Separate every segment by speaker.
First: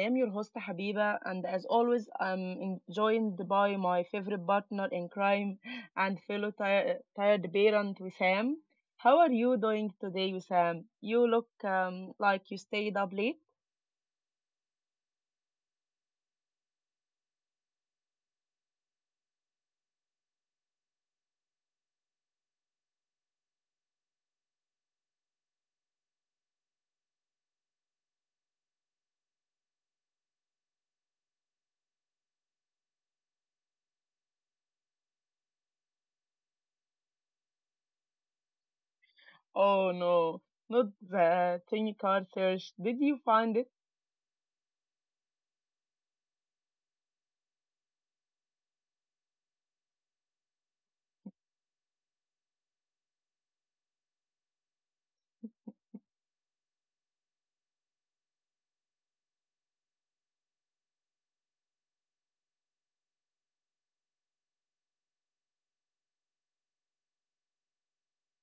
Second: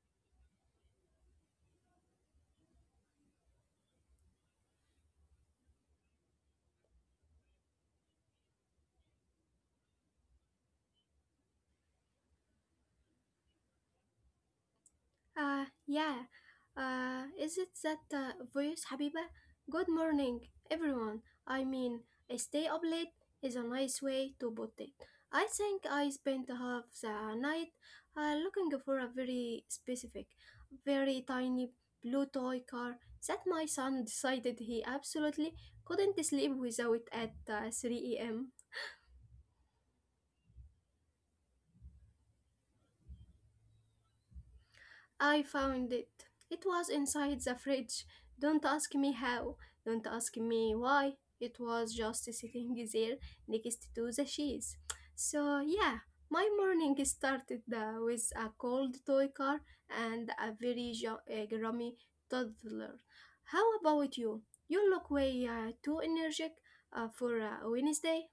Speaker 1: am your host, Habiba, and as always, joined by my favorite partner in crime and fellow tired parent, Wissam. How are you doing today, Wissam? You look like you stayed up late.
Speaker 2: Yeah. Is it that voice, Habiba? Good morning, everyone. I mean, I stay up late is a nice way to put it. I think I spent half the night looking for a very specific, very tiny blue toy car that my son decided he absolutely couldn't sleep without at 3 a.m.
Speaker 1: Oh no, not the tiny car search. Did you find it?
Speaker 2: I found it. It was inside the fridge. Don't ask me how. Don't ask me why. It was just sitting there next to the cheese. So, yeah, my morning started with a cold toy car and a very grummy toddler. How about you? You look way too energetic for Wednesday.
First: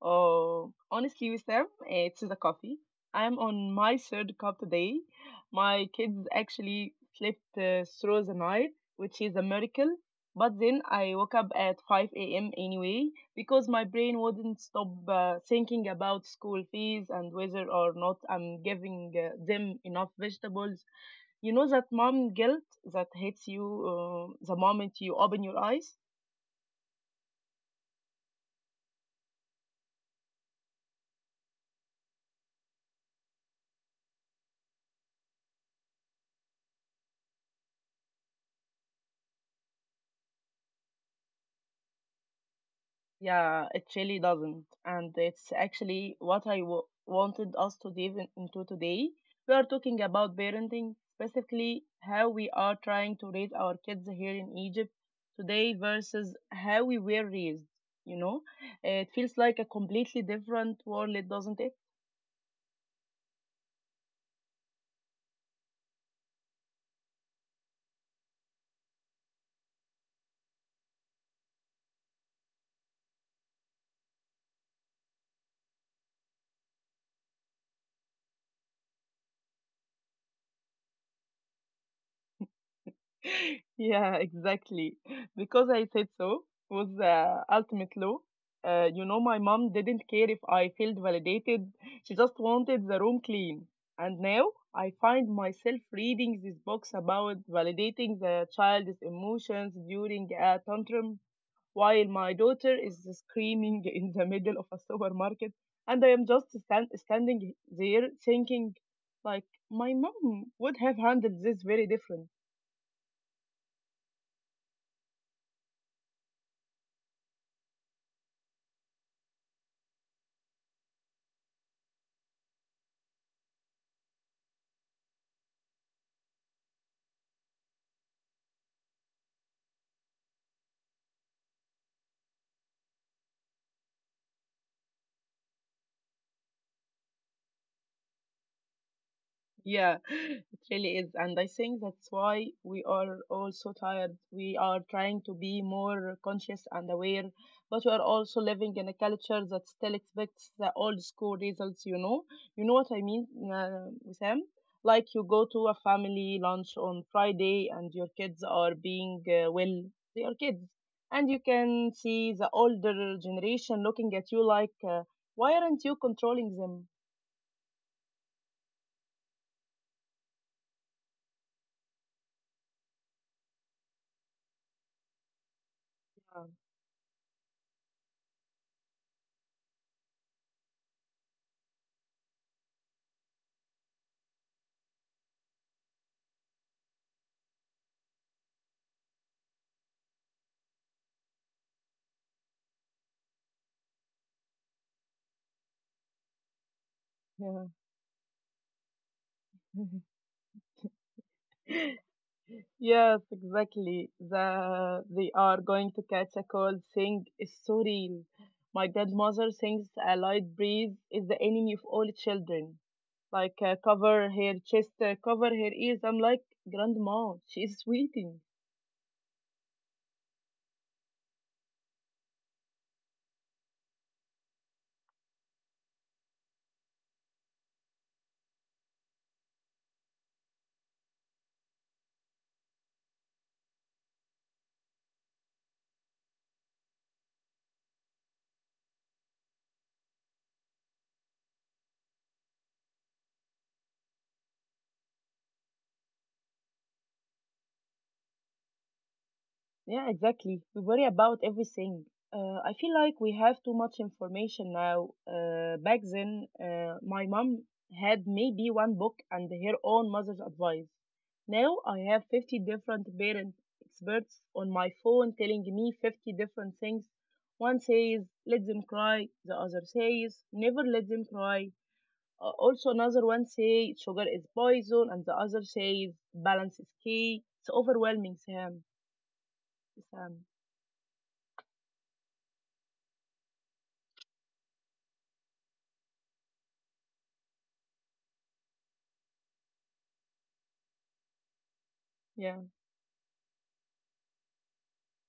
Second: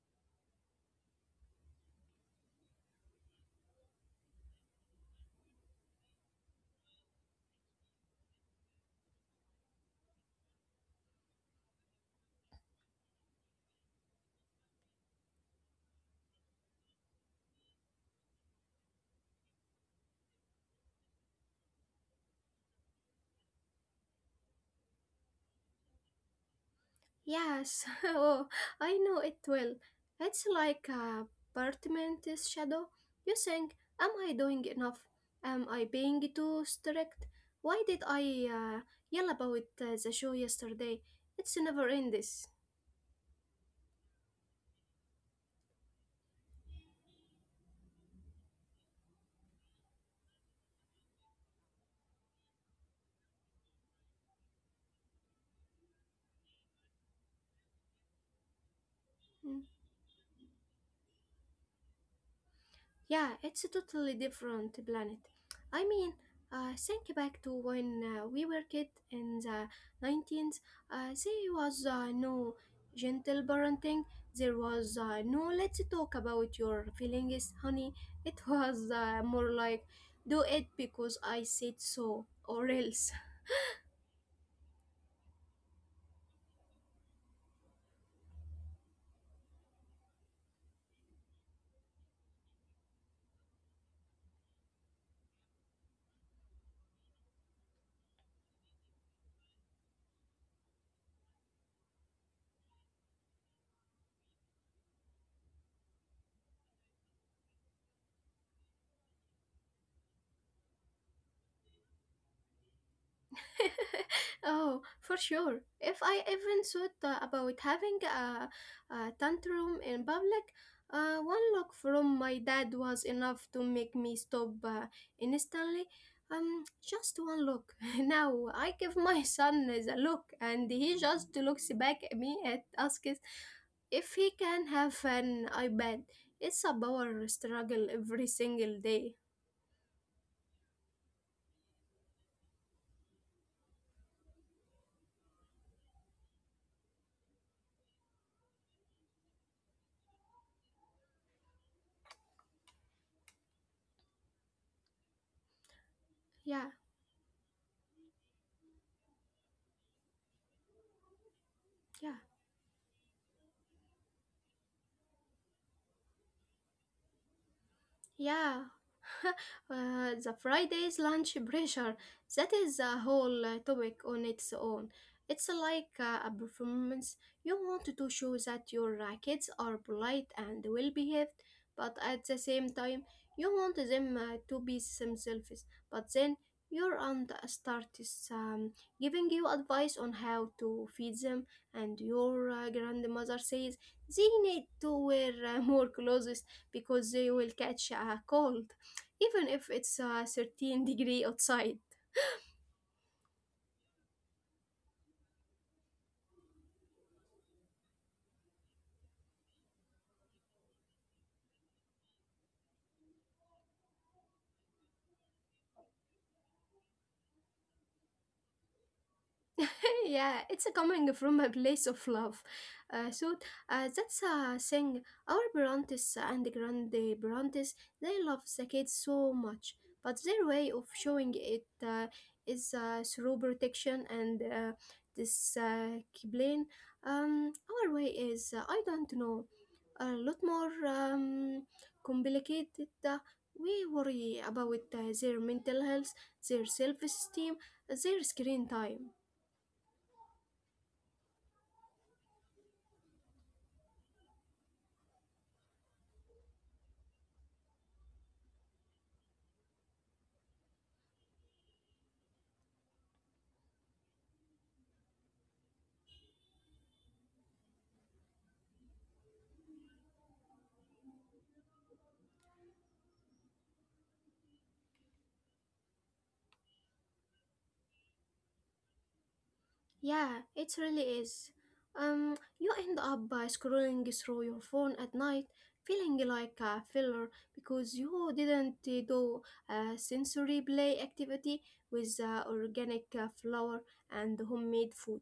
Speaker 1: Oh, honestly, Wissam, it is a coffee. I'm on my third cup today. My kids actually slept through the night, which is a miracle. But then I woke up at 5 a.m. anyway because my brain wouldn't stop thinking about school fees and whether or not I'm giving them enough vegetables. You know that mom guilt that hits you the moment you open your eyes?
Speaker 2: Yes, oh, I know it well. It's like a apartment shadow. You think, am I doing enough? Am I being too strict? Why did I uh, yell about the show yesterday? It's never in this.
Speaker 1: Yeah, it really doesn't. And it's actually what wanted us to dive into today. We are talking about parenting, specifically how we are trying to raise our kids here in Egypt today versus how we were raised. You know, it feels
Speaker 2: Hmm.
Speaker 1: like a completely different world, doesn't it?
Speaker 2: Yeah, it's a totally different planet. I mean, think back to when we were kids in the 19th. There was no gentle parenting. There was no let's talk about your feelings, honey. It was more like do it because I said so or else.
Speaker 1: Yeah, exactly. Because I said so was the ultimate law. You know, my mom didn't care if I felt validated. She just wanted the room clean. And now I find myself reading this books about validating the child's emotions during a tantrum while my daughter is screaming in the middle of a supermarket. And I am just standing there thinking, like, my mom would have handled this very different.
Speaker 2: Oh, for sure. If I even thought about having a tantrum in public, one look from my dad was enough to make me stop instantly. Just one look. Now I give my son the look, and he just looks back at me and asks if he can have an iPad. It's a power struggle every single day.
Speaker 1: Yeah, it really is. And I think that's why we are all so tired. We are trying to be more conscious and aware, but we are also living in a culture that still expects the old school results, you know? You know what I mean, uh, Sam? Like you go to a family
Speaker 2: Yeah,
Speaker 1: lunch on Friday and your kids are being, well, they are kids. And you can
Speaker 2: yeah,
Speaker 1: see the older generation looking at you like, why aren't you controlling them?
Speaker 2: yeah. The Friday's lunch pressure, that is a whole topic on its own. It's like a
Speaker 1: Uh,
Speaker 2: performance. You want to show that your kids are polite and well behaved, but at the same time, you want them to be themselves. But then your aunt starts giving you advice on how to feed them, and your grandmother says they need to wear more clothes because they will catch a cold even if it's
Speaker 1: yeah.
Speaker 2: 13-degree outside.
Speaker 1: Yes, exactly. The they are going to catch a cold thing is so real. My godmother thinks a light breeze is the enemy of all children. Like cover her chest, cover her ears. I'm like, Grandma, she's sweating.
Speaker 2: Yeah, it's coming from a place of love, so that's a thing. Our parents and grande parents, they love the kids so much, but their way of showing it, is through protection and this kiblain. Our way is, I don't know, a lot more complicated. We worry about their mental health, their self esteem, their screen time.
Speaker 1: Yeah, exactly. We worry about everything. I feel like we have too much information now. Back then, my mom had maybe one book and her own mother's advice. Now I have 50 different parent experts on my phone telling me 50 different things. One says, let them cry. The other says, never let them cry. Also, another one says, sugar is poison. And the other says, balance is key. It's overwhelming, Sam.
Speaker 2: Yeah,
Speaker 1: Sam.
Speaker 2: it really is. You end up by scrolling through your phone at night, feeling like a failure because you didn't do a sensory play activity with
Speaker 1: Yeah.
Speaker 2: organic flour and homemade food.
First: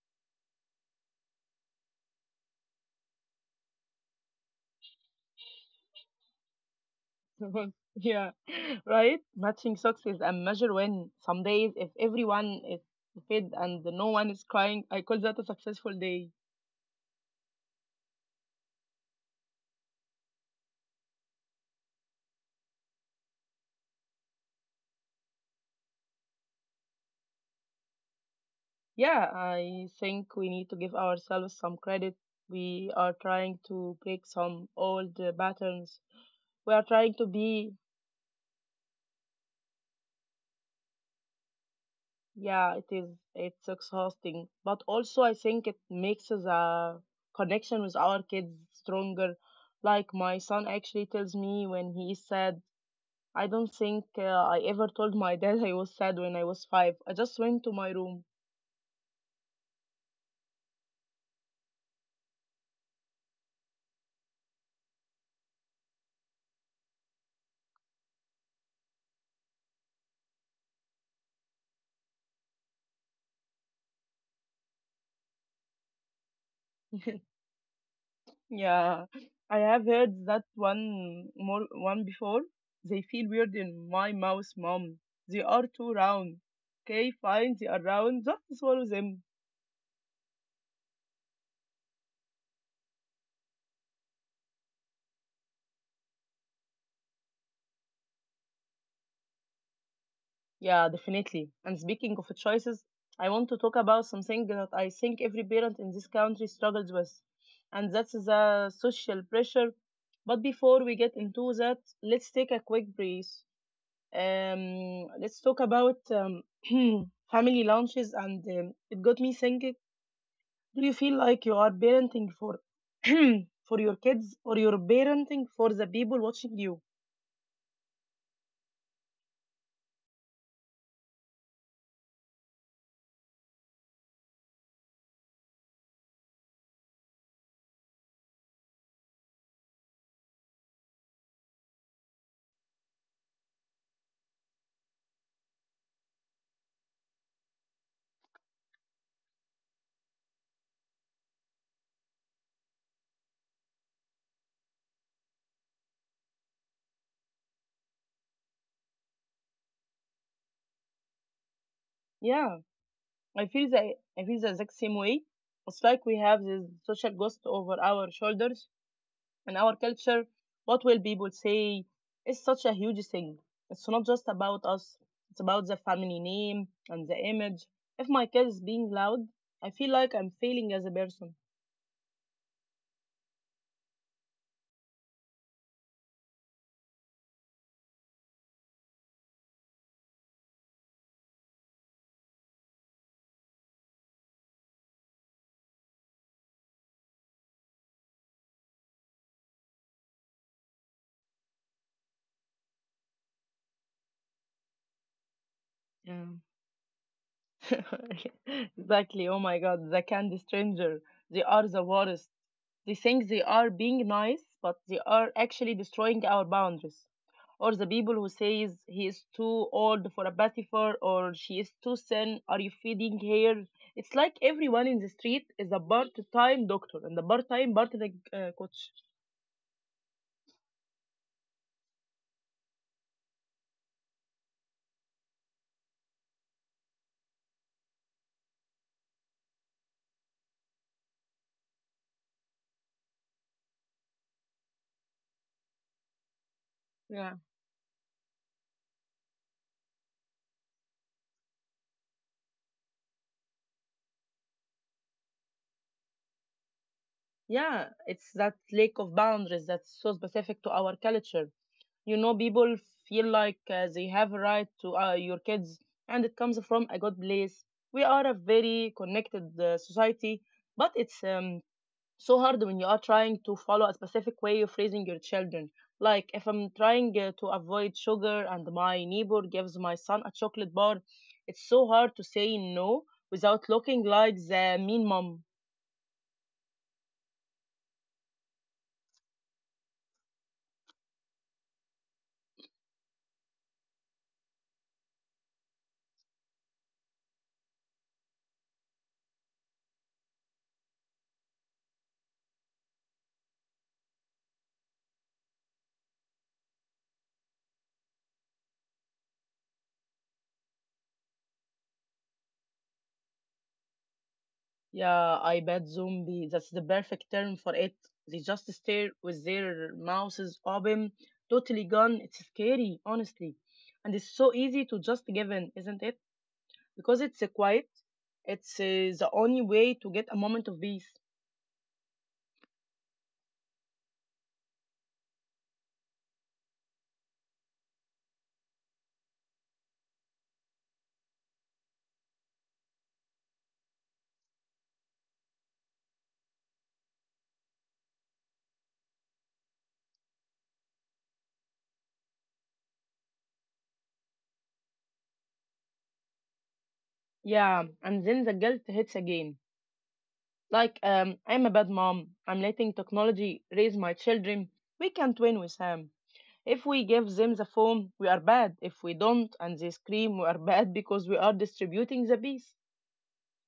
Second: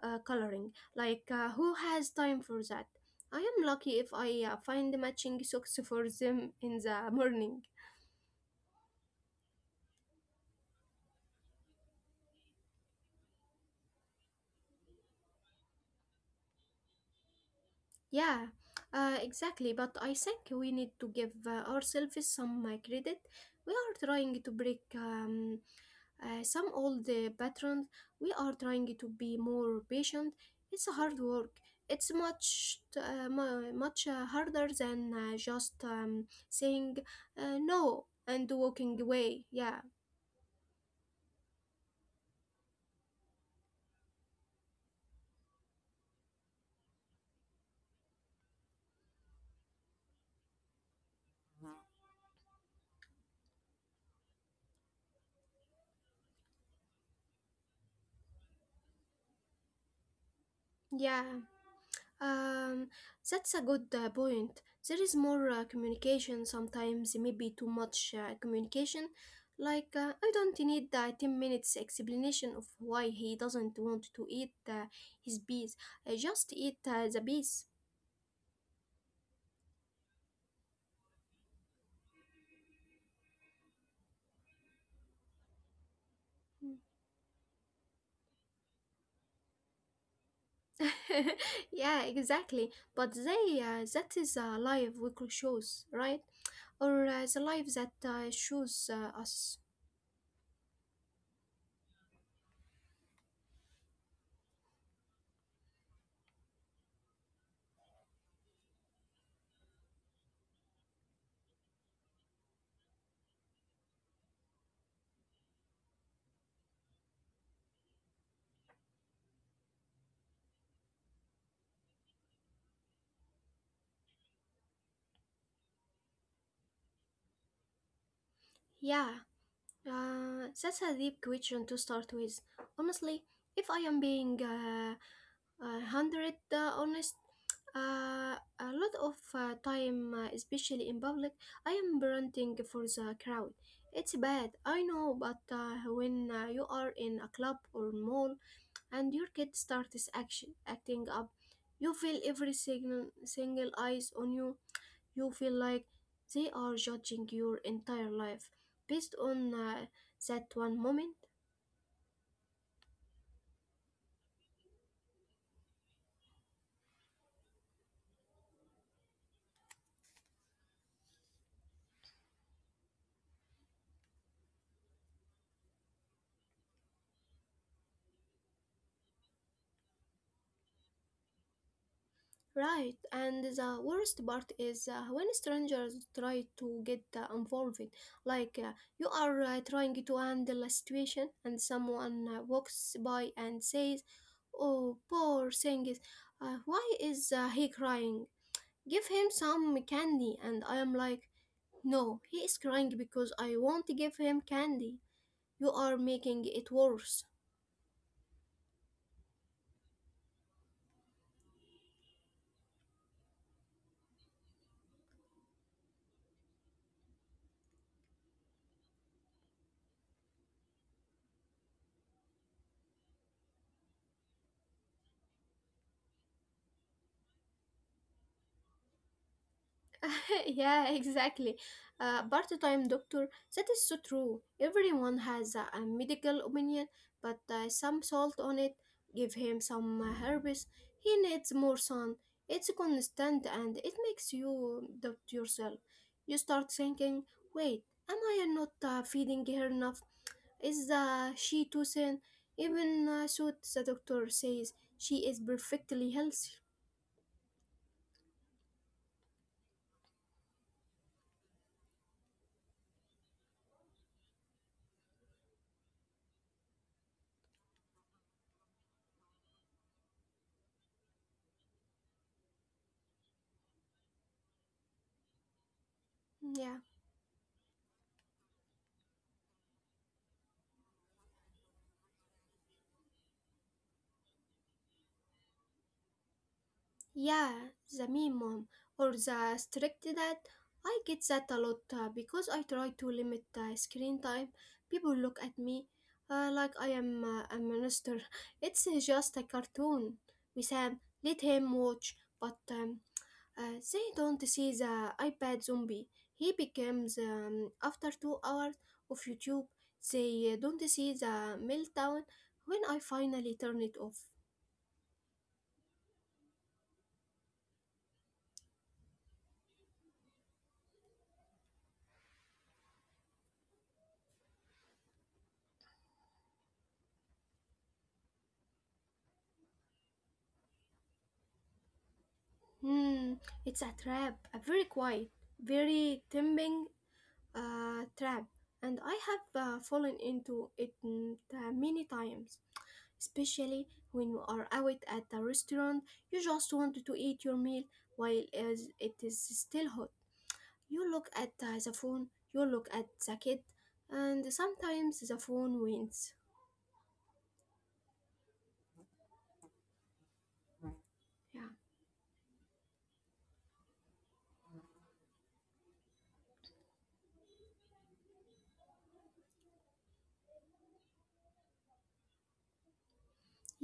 Speaker 2: Coloring. Like, who has time for that? I am lucky if I find matching socks for them in the morning.
Speaker 1: Yeah, right? Matching socks is a measure win. Some days, if everyone is fed and no one is crying, I call that a successful day.
Speaker 2: Yeah, exactly. But I think we need to give ourselves some credit. We are trying to break some old patterns. We are trying to be
Speaker 1: Yeah,
Speaker 2: more
Speaker 1: I
Speaker 2: patient.
Speaker 1: think we need
Speaker 2: It's a
Speaker 1: to give
Speaker 2: hard work.
Speaker 1: ourselves some
Speaker 2: It's
Speaker 1: credit.
Speaker 2: much
Speaker 1: We
Speaker 2: uh,
Speaker 1: are trying
Speaker 2: mu- much
Speaker 1: to
Speaker 2: uh,
Speaker 1: break
Speaker 2: harder
Speaker 1: some
Speaker 2: than
Speaker 1: old uh,
Speaker 2: just
Speaker 1: patterns. We are
Speaker 2: saying
Speaker 1: trying to be,
Speaker 2: no and walking away. Yeah.
Speaker 1: yeah, it is, it's exhausting. But also, I think it makes us a connection with our kids stronger. Like my son actually tells me when he is sad. I don't think I ever told my dad I was sad when I was five. I just went to my room.
Speaker 2: Yeah, um, that's a good point. There is more communication sometimes, maybe too much communication. Like, I don't need 10 minutes explanation of why he doesn't want to eat his bees. I just eat the bees.
Speaker 1: Yeah, I have heard that one before. They feel weird in my mouth, mom. They are too round. Okay, fine, they are round. Just swallow them.
Speaker 2: Yeah, exactly. But they, that is a live we could choose, right? Or the life that shows us.
Speaker 1: Yeah, definitely. And speaking of choices, I want to talk about something that I think every parent in this country struggles with, and that's the social pressure. But before we get into that, let's take a quick breath. Let's talk about family lunches, and it got me thinking. Do you feel like you are parenting for for your kids, or you're parenting for the people watching you?
Speaker 2: Yeah. That's a deep question to start with. Honestly, if I am being hundred honest, a lot of time, especially in public, I am parenting for the crowd. It's bad, I know, but when you are in a club or mall and your kid starts acting up, you feel every single eyes on you. You feel like they are judging your entire life based on that one moment.
Speaker 1: Yeah, I feel the exact same way. It's like we have this social ghost over our shoulders in our culture. What will people say is such a huge thing. It's not just about us. It's about the family name and the image. If my kid is being loud, I feel like I'm failing as a person.
Speaker 2: Right, and the worst part is when strangers try to get involved. Like you are trying to handle a situation, and someone walks by and says, "Oh, poor thing, why is he crying? Give him some candy." And I am like, "No, he is crying because I won't give him candy. You are
Speaker 1: Yeah.
Speaker 2: making it worse."
Speaker 1: Exactly. Oh my god, the candy stranger, they are the worst. They think they are being nice, but they are actually destroying our boundaries. Or the people who says he is too old for a bathifur or she is too thin, are you feeding her? It's like everyone in the street is a part-time doctor and a part-time coach.
Speaker 2: Yeah, exactly. Part time doctor, that is so true. Everyone has a medical opinion, but some salt on it. Give him some herbs. He needs more sun. It's constant and it makes you doubt yourself. You start thinking,
Speaker 1: Yeah.
Speaker 2: wait, am I not feeding her enough? Is she too thin? Even so, the doctor says she is perfectly healthy.
Speaker 1: Yeah, it's that lack of boundaries that's so specific to our culture. You know, people feel like they have a right to your kids, and it comes from a good place. We are a very connected society, but it's so hard when you are trying to follow a specific way of raising your children. Like if I'm
Speaker 2: Yeah.
Speaker 1: trying to avoid sugar and my neighbor gives my son a chocolate bar, it's so hard to say no without looking like the mean mom.
Speaker 2: Yeah, the mean mom or the strict dad. I get that a lot because I try to limit screen time. People look at me like I am a monster. It's just a cartoon. We Sam, let him watch, but they don't see the iPad zombie. He becomes after 2 hours of YouTube. They don't see the meltdown when I finally turn it off.
Speaker 1: Yeah, I bet zombie. That's the perfect term for it. They just stare with their mouths open, totally gone. It's scary, honestly. And it's so easy to just give in, isn't it? Because it's quiet. It's the only way to get a moment of peace.
Speaker 2: Hmm, it's a trap, a very quiet, very tempting trap, and I have fallen into it many times. Especially when you are out at a restaurant, you just want to eat your meal while it is still hot. You look at the phone, you look at the kid, and sometimes the phone wins.
Speaker 1: Yeah, and then the guilt hits again. Like,
Speaker 2: Yeah,
Speaker 1: I'm a bad mom. I'm letting technology raise my children. We can't win with them. If we give them the phone, we are bad. If we don't and they scream, we are bad because we are distributing the peace.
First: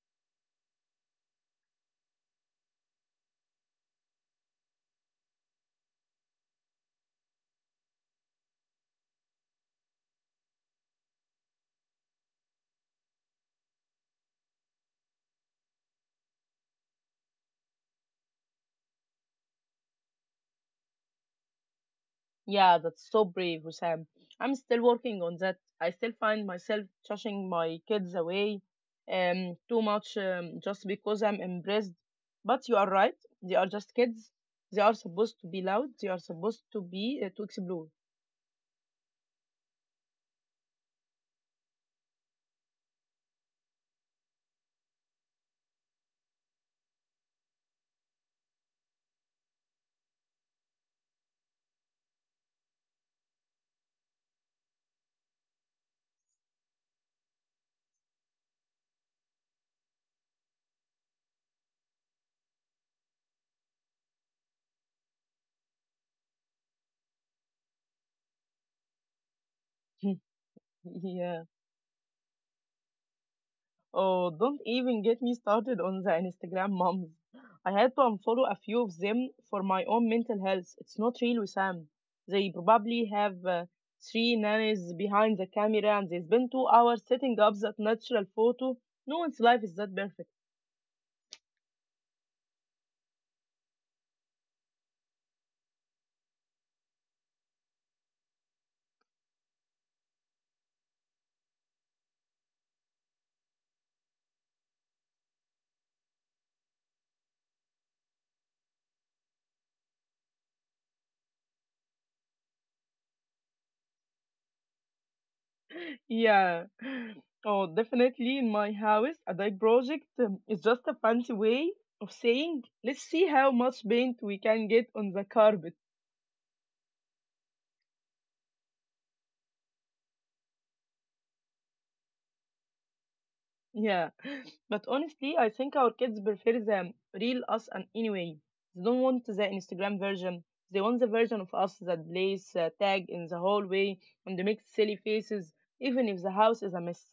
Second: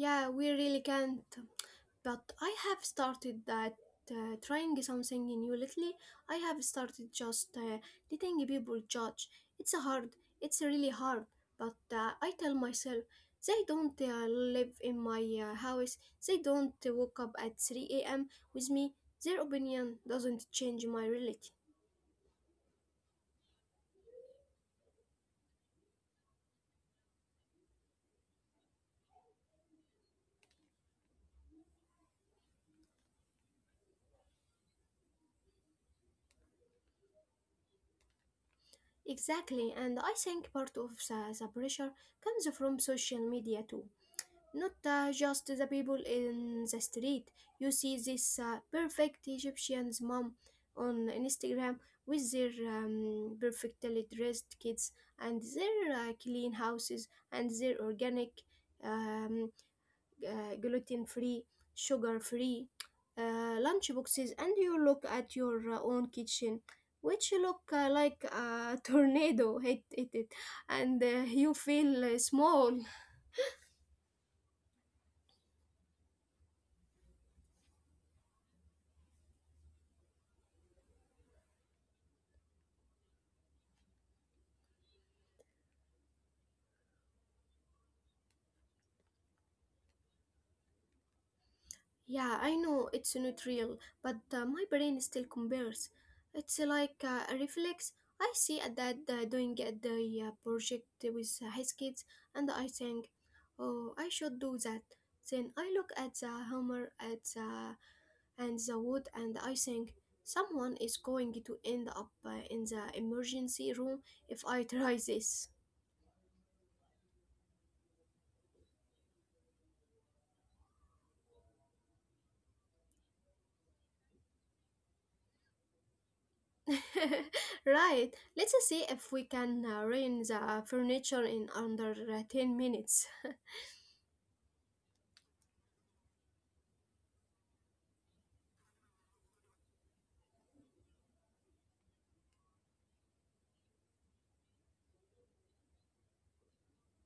Speaker 2: yeah, we really can't. But I have started that trying something new lately. I have started just letting people judge. It's hard. It's really hard. But I tell myself they don't live in my house. They don't wake up at 3 a.m. with me. Their opinion doesn't change my reality.
Speaker 1: Yeah, that's so brave, Hussam. I'm still working on that. I still find myself shushing my kids away too much just because I'm embarrassed. But you are right. They are just kids. They are supposed to be loud. They are supposed to be to explore.
Speaker 2: Exactly, and I think part of the pressure comes from social media too. Not just the people in the street. You see this perfect Egyptian's mom on Instagram with their perfectly dressed kids and their clean houses and their organic, um, gluten free, sugar free lunch boxes. And you look at your own kitchen. Which look like a tornado hit it, and
Speaker 1: Yeah.
Speaker 2: you feel small.
Speaker 1: Oh, don't even get me started on the Instagram moms. I had to unfollow a few of them for my own mental health. It's not real, Wissam. They probably have three nannies behind the camera and they spend 2 hours setting up that natural photo. No one's life is that perfect.
Speaker 2: Yeah, I know it's not real, but my brain still compares. It's like a reflex. I see a dad doing at the project with his kids, and I think, oh, I should do that. Then I look at the hammer at the, and the wood, and I think, someone is going to end up in the emergency room if I try this.
Speaker 1: Yeah. Oh, definitely in my house, a dye project is just a fancy way of saying, let's see how much paint we can get on the carpet.
Speaker 2: Right, let's see if we can rain the furniture in under 10 minutes.
Speaker 1: Yeah, but honestly, I think our kids prefer the real us and anyway. They don't want the Instagram version. They want the version of us that plays tag in the hallway and makes silly faces, even if the house is a mess.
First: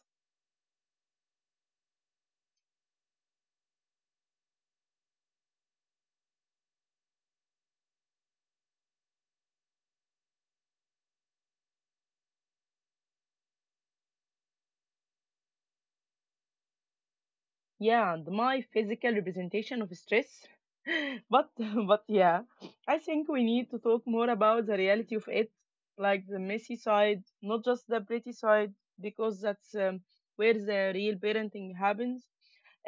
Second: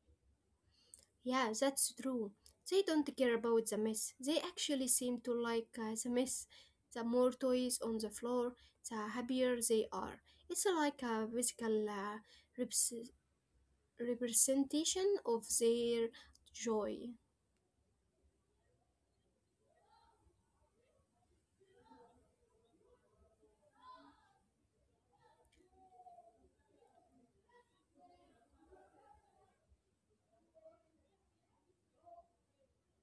Speaker 2: Yeah, that's true. They don't care about the mess. They actually seem to like the mess. The more toys on the floor, the happier they are. It's like a physical reps- representation of their joy.
Speaker 1: Yeah, and my physical representation of stress. but but yeah, I think we need to talk more about the reality of it, like the messy side, not just the pretty side, because that's where the real parenting happens.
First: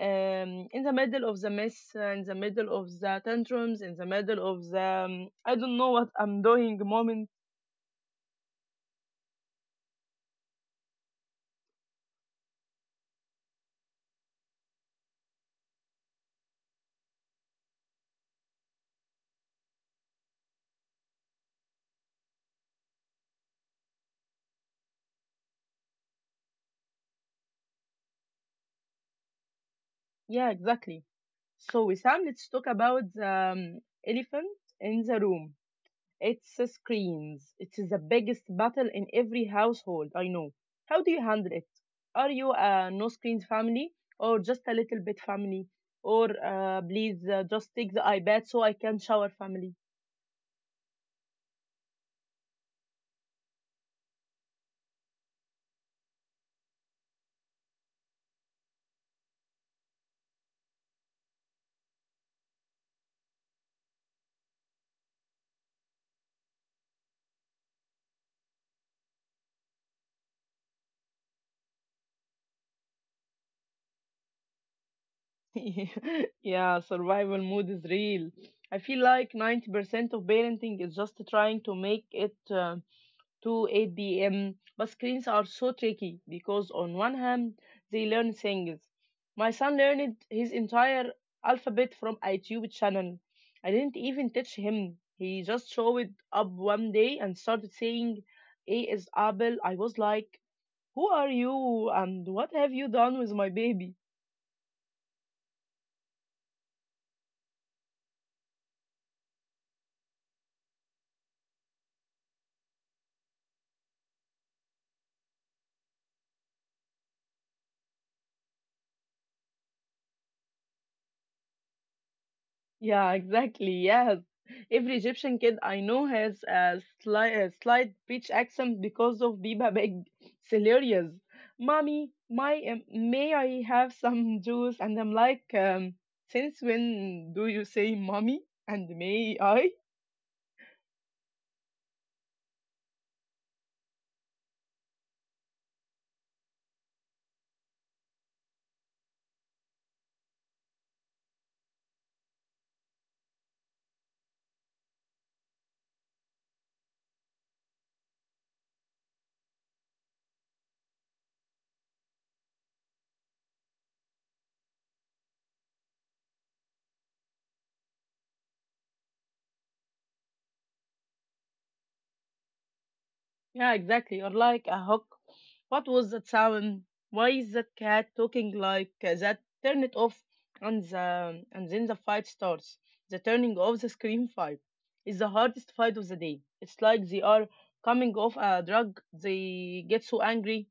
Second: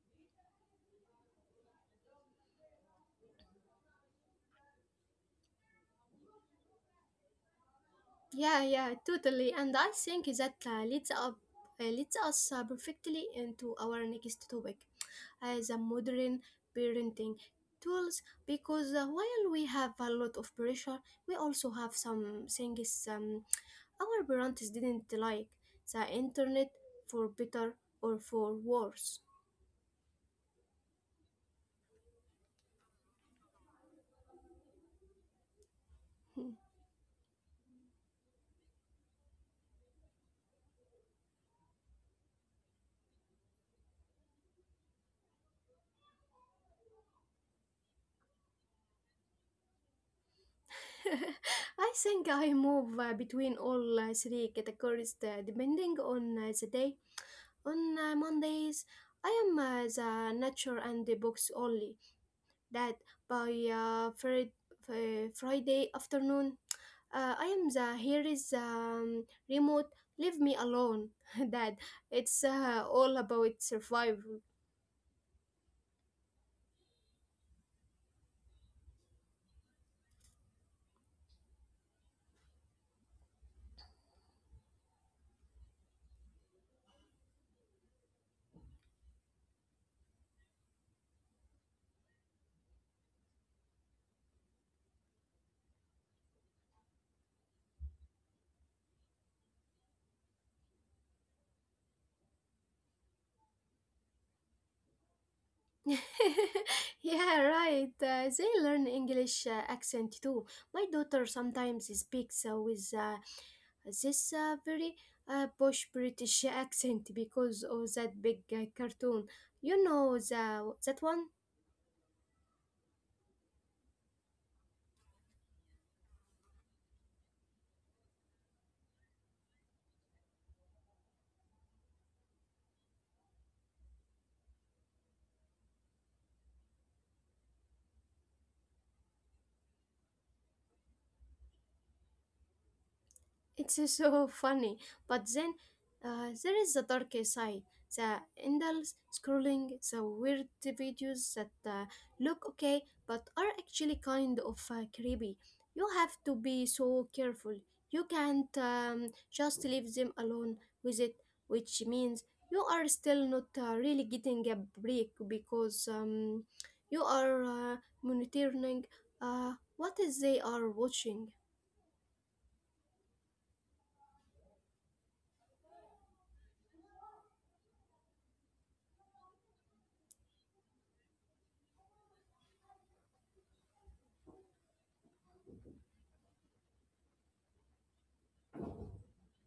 Speaker 1: In the middle of the mess, in the middle of the tantrums, in the middle of the I don't know what I'm doing moment.
Speaker 2: Yeah, yeah, totally. And I think that leads us perfectly into our next topic, as a modern parenting tools. Because while we have a lot of pressure, we also have some things our parents didn't like the internet for better or for worse.
Speaker 1: Yeah, exactly. So, Wissam, let's talk about the elephant in the room. It's the screens. It is the biggest battle in every household, I know. How do you handle it? Are you a no screens family or just a little bit family? Or please just take the iPad so I can shower family?
Speaker 2: I think I move between all three categories depending on the day. On Mondays, I am the nature and the books only. That by Friday afternoon, I am the here is remote. Leave me alone. That it's all about survival.
Speaker 1: Yeah, survival mode is real. I feel like 90% of parenting is just trying to make it to 8 p.m. But screens are so tricky because, on one hand, they learn things. My son learned his entire alphabet from a YouTube channel. I didn't even teach him. He just showed up one day and started saying, A is apple. I was like, who are you and what have you done with my baby?
Speaker 2: Yeah, right. They learn English accent too. My daughter sometimes speaks with a this very posh British accent because of that big cartoon. You know the, that one?
Speaker 1: Yeah, exactly. Yes. Every Egyptian kid I know has a slight British accent because of Biba Big. It's hilarious. Mommy, my, may I have some juice? And I'm like, since when do you say mommy and may I?
Speaker 2: It's so funny. But then there is the dark side, the endless scrolling, the weird videos that look okay but are actually kind of creepy. You have to be so careful. You can't just leave them alone with it, which means you are still not really getting a break because you are monitoring uh, what is they are watching.
Speaker 1: Yeah, exactly. Or like a hook. What was that sound? Why is that cat talking like that? Turn it off, and then the fight starts. The turning off the screen fight is the hardest fight of the day. It's like they are coming off a drug. They get so angry.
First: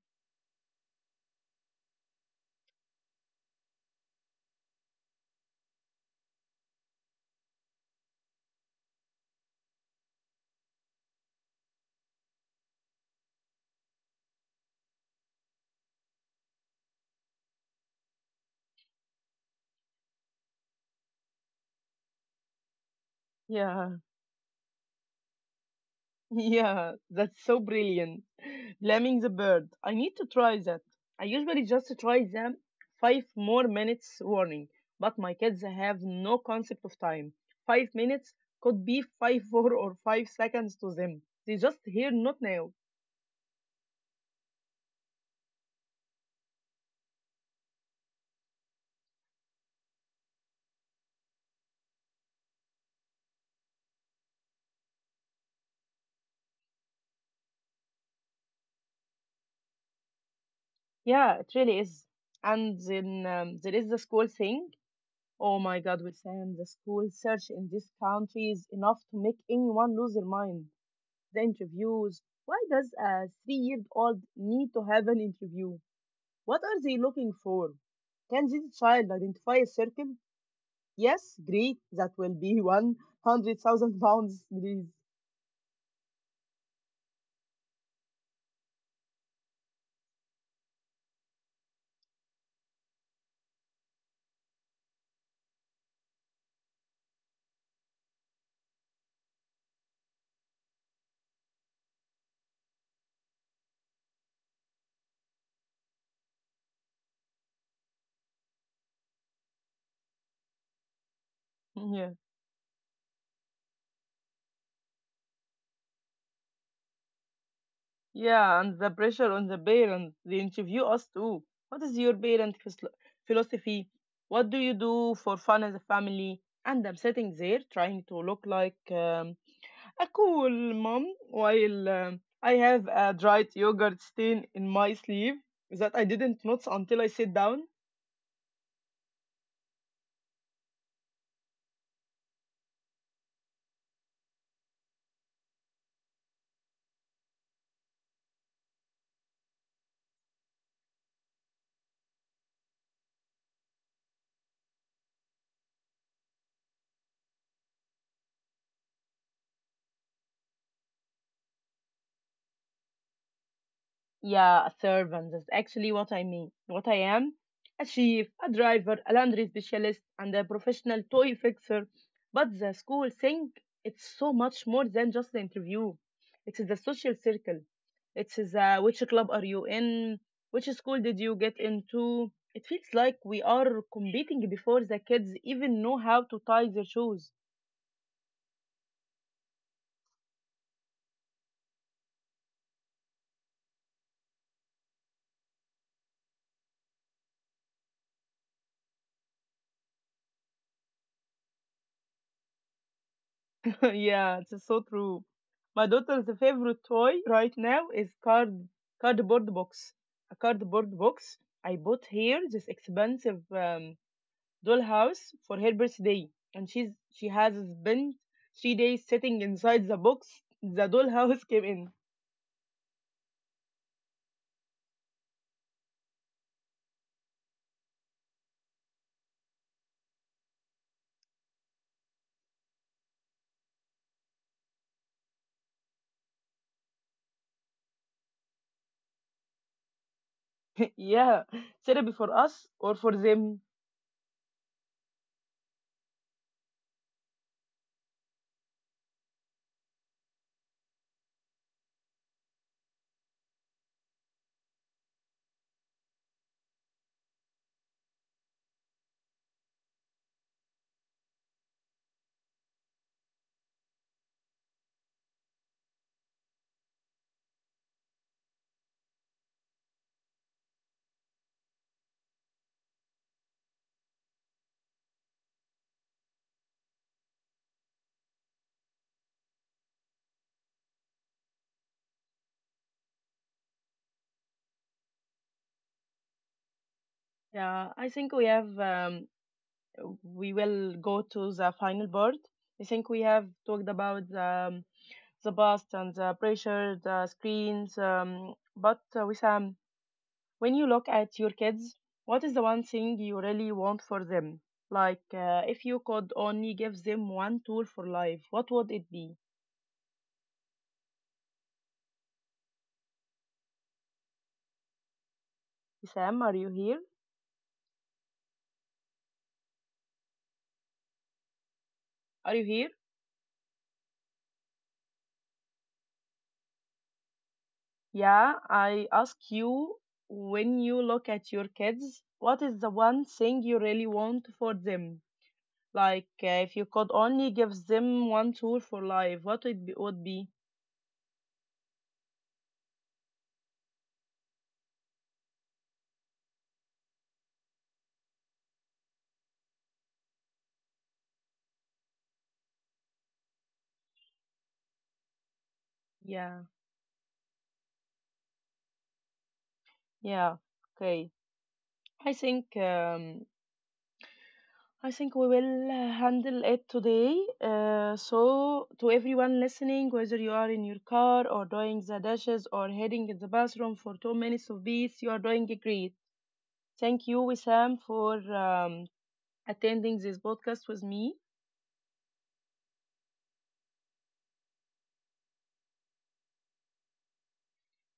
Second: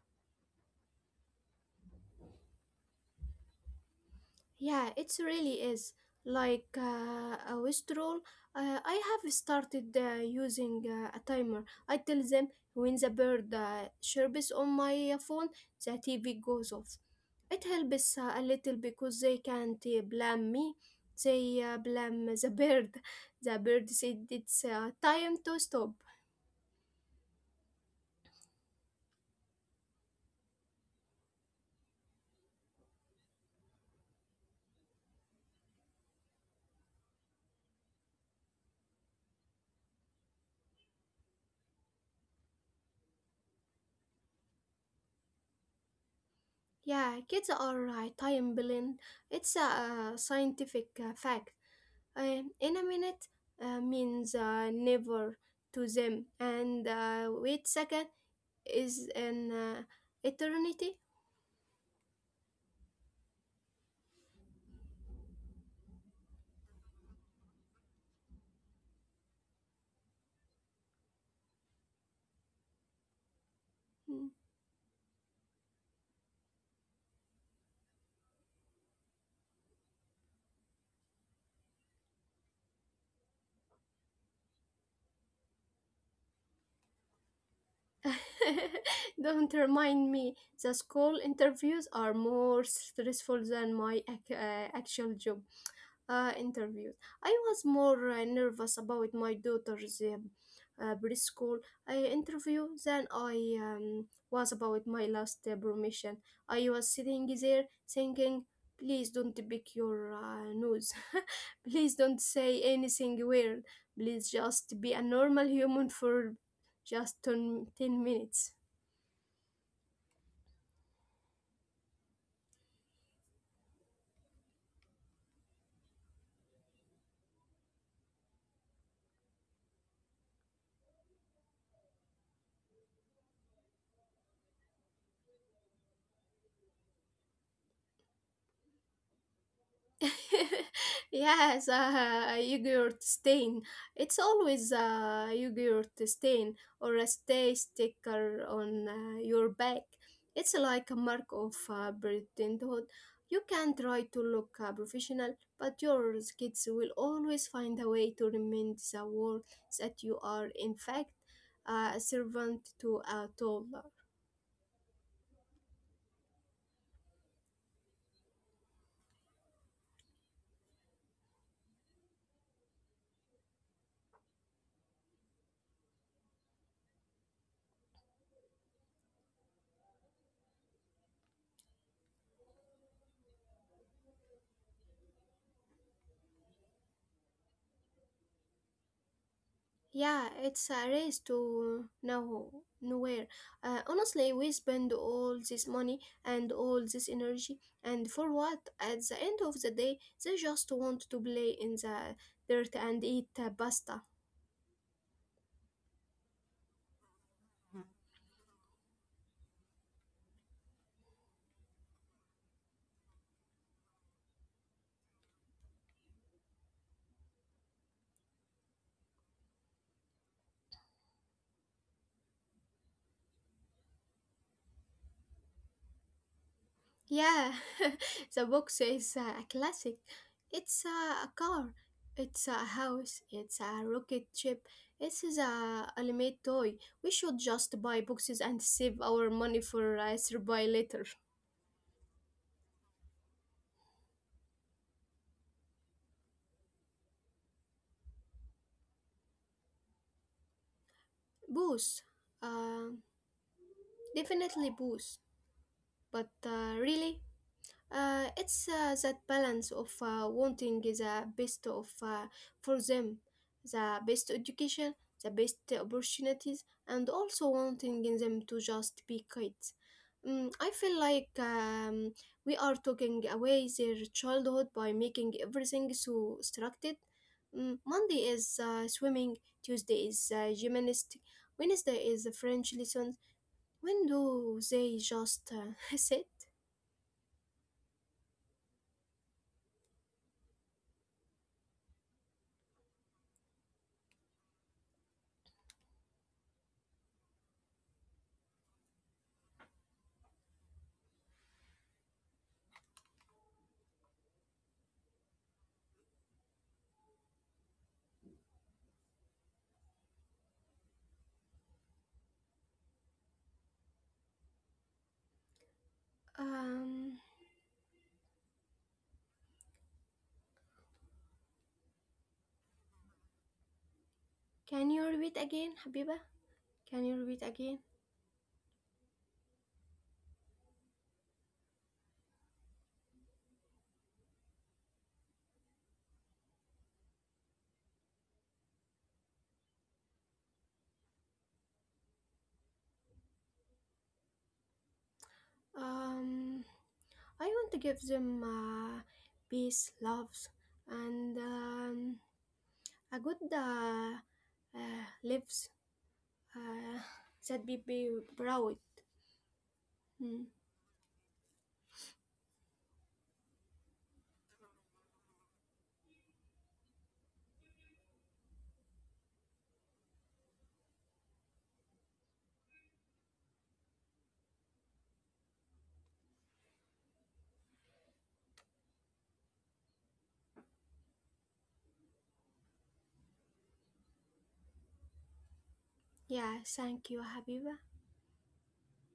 Speaker 2: Yeah, it really is. Like a withdrawal, I have started using a timer. I tell them when the bird chirps on my phone, the TV goes off. It helps a little because they can't blame me. They blame the bird. The bird said
Speaker 1: Yeah.
Speaker 2: it's time to stop.
Speaker 1: Yeah, that's so brilliant. Blaming the bird. I need to try that. I usually just try them five more minutes warning, but my kids have no concept of time. 5 minutes could be five 4 or 5 seconds to them. They just hear not now.
Speaker 2: Yeah, kids are time blind. It's a scientific fact. In a minute means never to them, and wait second is an eternity.
Speaker 1: Yeah, it really is. And then there is the school thing. Oh my God, we're saying the school search in this country is enough to make anyone lose their mind. The interviews. Why does a
Speaker 2: Mm.
Speaker 1: three-year-old need to have an interview? What are they looking for? Can this child identify a circle? Yes, great. That will be 100,000 pounds, please.
Speaker 2: Don't remind me. The school interviews are more stressful than my actual job. Interviews. I was more nervous about my daughter's preschool interview than I was about my last promotion. I was sitting there thinking, please don't pick your nose. Please don't say
Speaker 1: Yeah,
Speaker 2: anything weird. Please just be a normal human for just ten minutes.
Speaker 1: yeah, and the pressure on the parent. They interview us too. What is your parent philosophy? What do you do for fun as a family? And I'm sitting there trying to look like a cool mom, while I have a dried yogurt stain in my sleeve that I didn't notice until I sat down.
Speaker 2: Yes, a yogurt stain. It's always a yogurt stain or a stay sticker on your back. It's like a mark of parenthood. You can try to look professional, but your kids will always find a way to remind the world that you are, in fact, a servant to a tool.
Speaker 1: Yeah, a servant. That's actually what I mean. What I am: a chief, a driver, a laundry specialist, and a professional toy fixer. But the school thing, it's so much more than just the interview. It's the social circle. It's the which club are you in? Which school did you get into? It feels like we are competing before the kids even know how to tie their shoes.
Speaker 2: Yeah, it's a race to nowhere. Honestly, we spend all this money and all this energy, and for what? At the end of the day, they just want to play in the dirt and eat pasta.
Speaker 1: Yeah, it's so true. My daughter's favorite toy right now is cardboard box. A cardboard box. I bought here this expensive dollhouse for her birthday, and she has spent 3 days sitting inside the box the dollhouse came in.
Speaker 2: Yeah, the box is a classic. It's a car, it's a house, it's a rocket ship, it's a ultimate toy. We should just buy boxes and save our money for a survival later.
Speaker 1: Yeah, therapy for us or for them.
Speaker 2: Booze. Um Definitely booze. But really, it's that balance of wanting the best of for them, the best education, the best opportunities, and also wanting them to just be kids. I feel like we are taking away their childhood by making everything so structured. Monday is swimming, Tuesday is gymnastics, Wednesday is French lessons, when do they just sit?
Speaker 1: Yeah, I think we have we will go to the final board. I think we have talked about the bust and the pressure, the screens. But Wissam, when you look at your kids, what is the one thing you really want for them? Like, if you could only give them one tool for life, what would it be?
Speaker 2: Um,
Speaker 1: Wissam, are you here? Are you here?
Speaker 2: can you repeat again, Habiba? Can you repeat again?
Speaker 1: Yeah, I ask you, when you look at your kids, what is the one thing you really want for them? Like, if you could only give them one tool for life, would be?
Speaker 2: Um, I want to give them peace, love, and a good lives uh,
Speaker 1: Yeah,
Speaker 2: that be proud. Mm.
Speaker 1: yeah, okay. I think um, I think we will handle it today. So, to everyone listening, whether you are in your car or doing the dishes or heading in the bathroom for 2 minutes of peace, you are doing great. Thank you, Wissam, for attending this podcast with me.
Speaker 2: Yeah, thank you, Habiba.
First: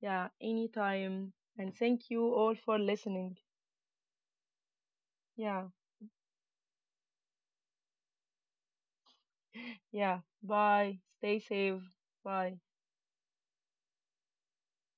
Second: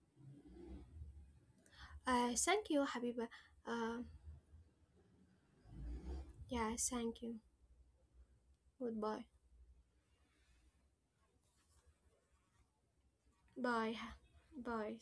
Speaker 1: Yeah, anytime. And thank you all
Speaker 2: Thank
Speaker 1: for
Speaker 2: you, Habiba.
Speaker 1: listening.
Speaker 2: Um,
Speaker 1: Yeah,
Speaker 2: yeah, thank you. Goodbye.
Speaker 1: yeah. Bye. Stay safe. Bye.
Speaker 2: Bye. Bye.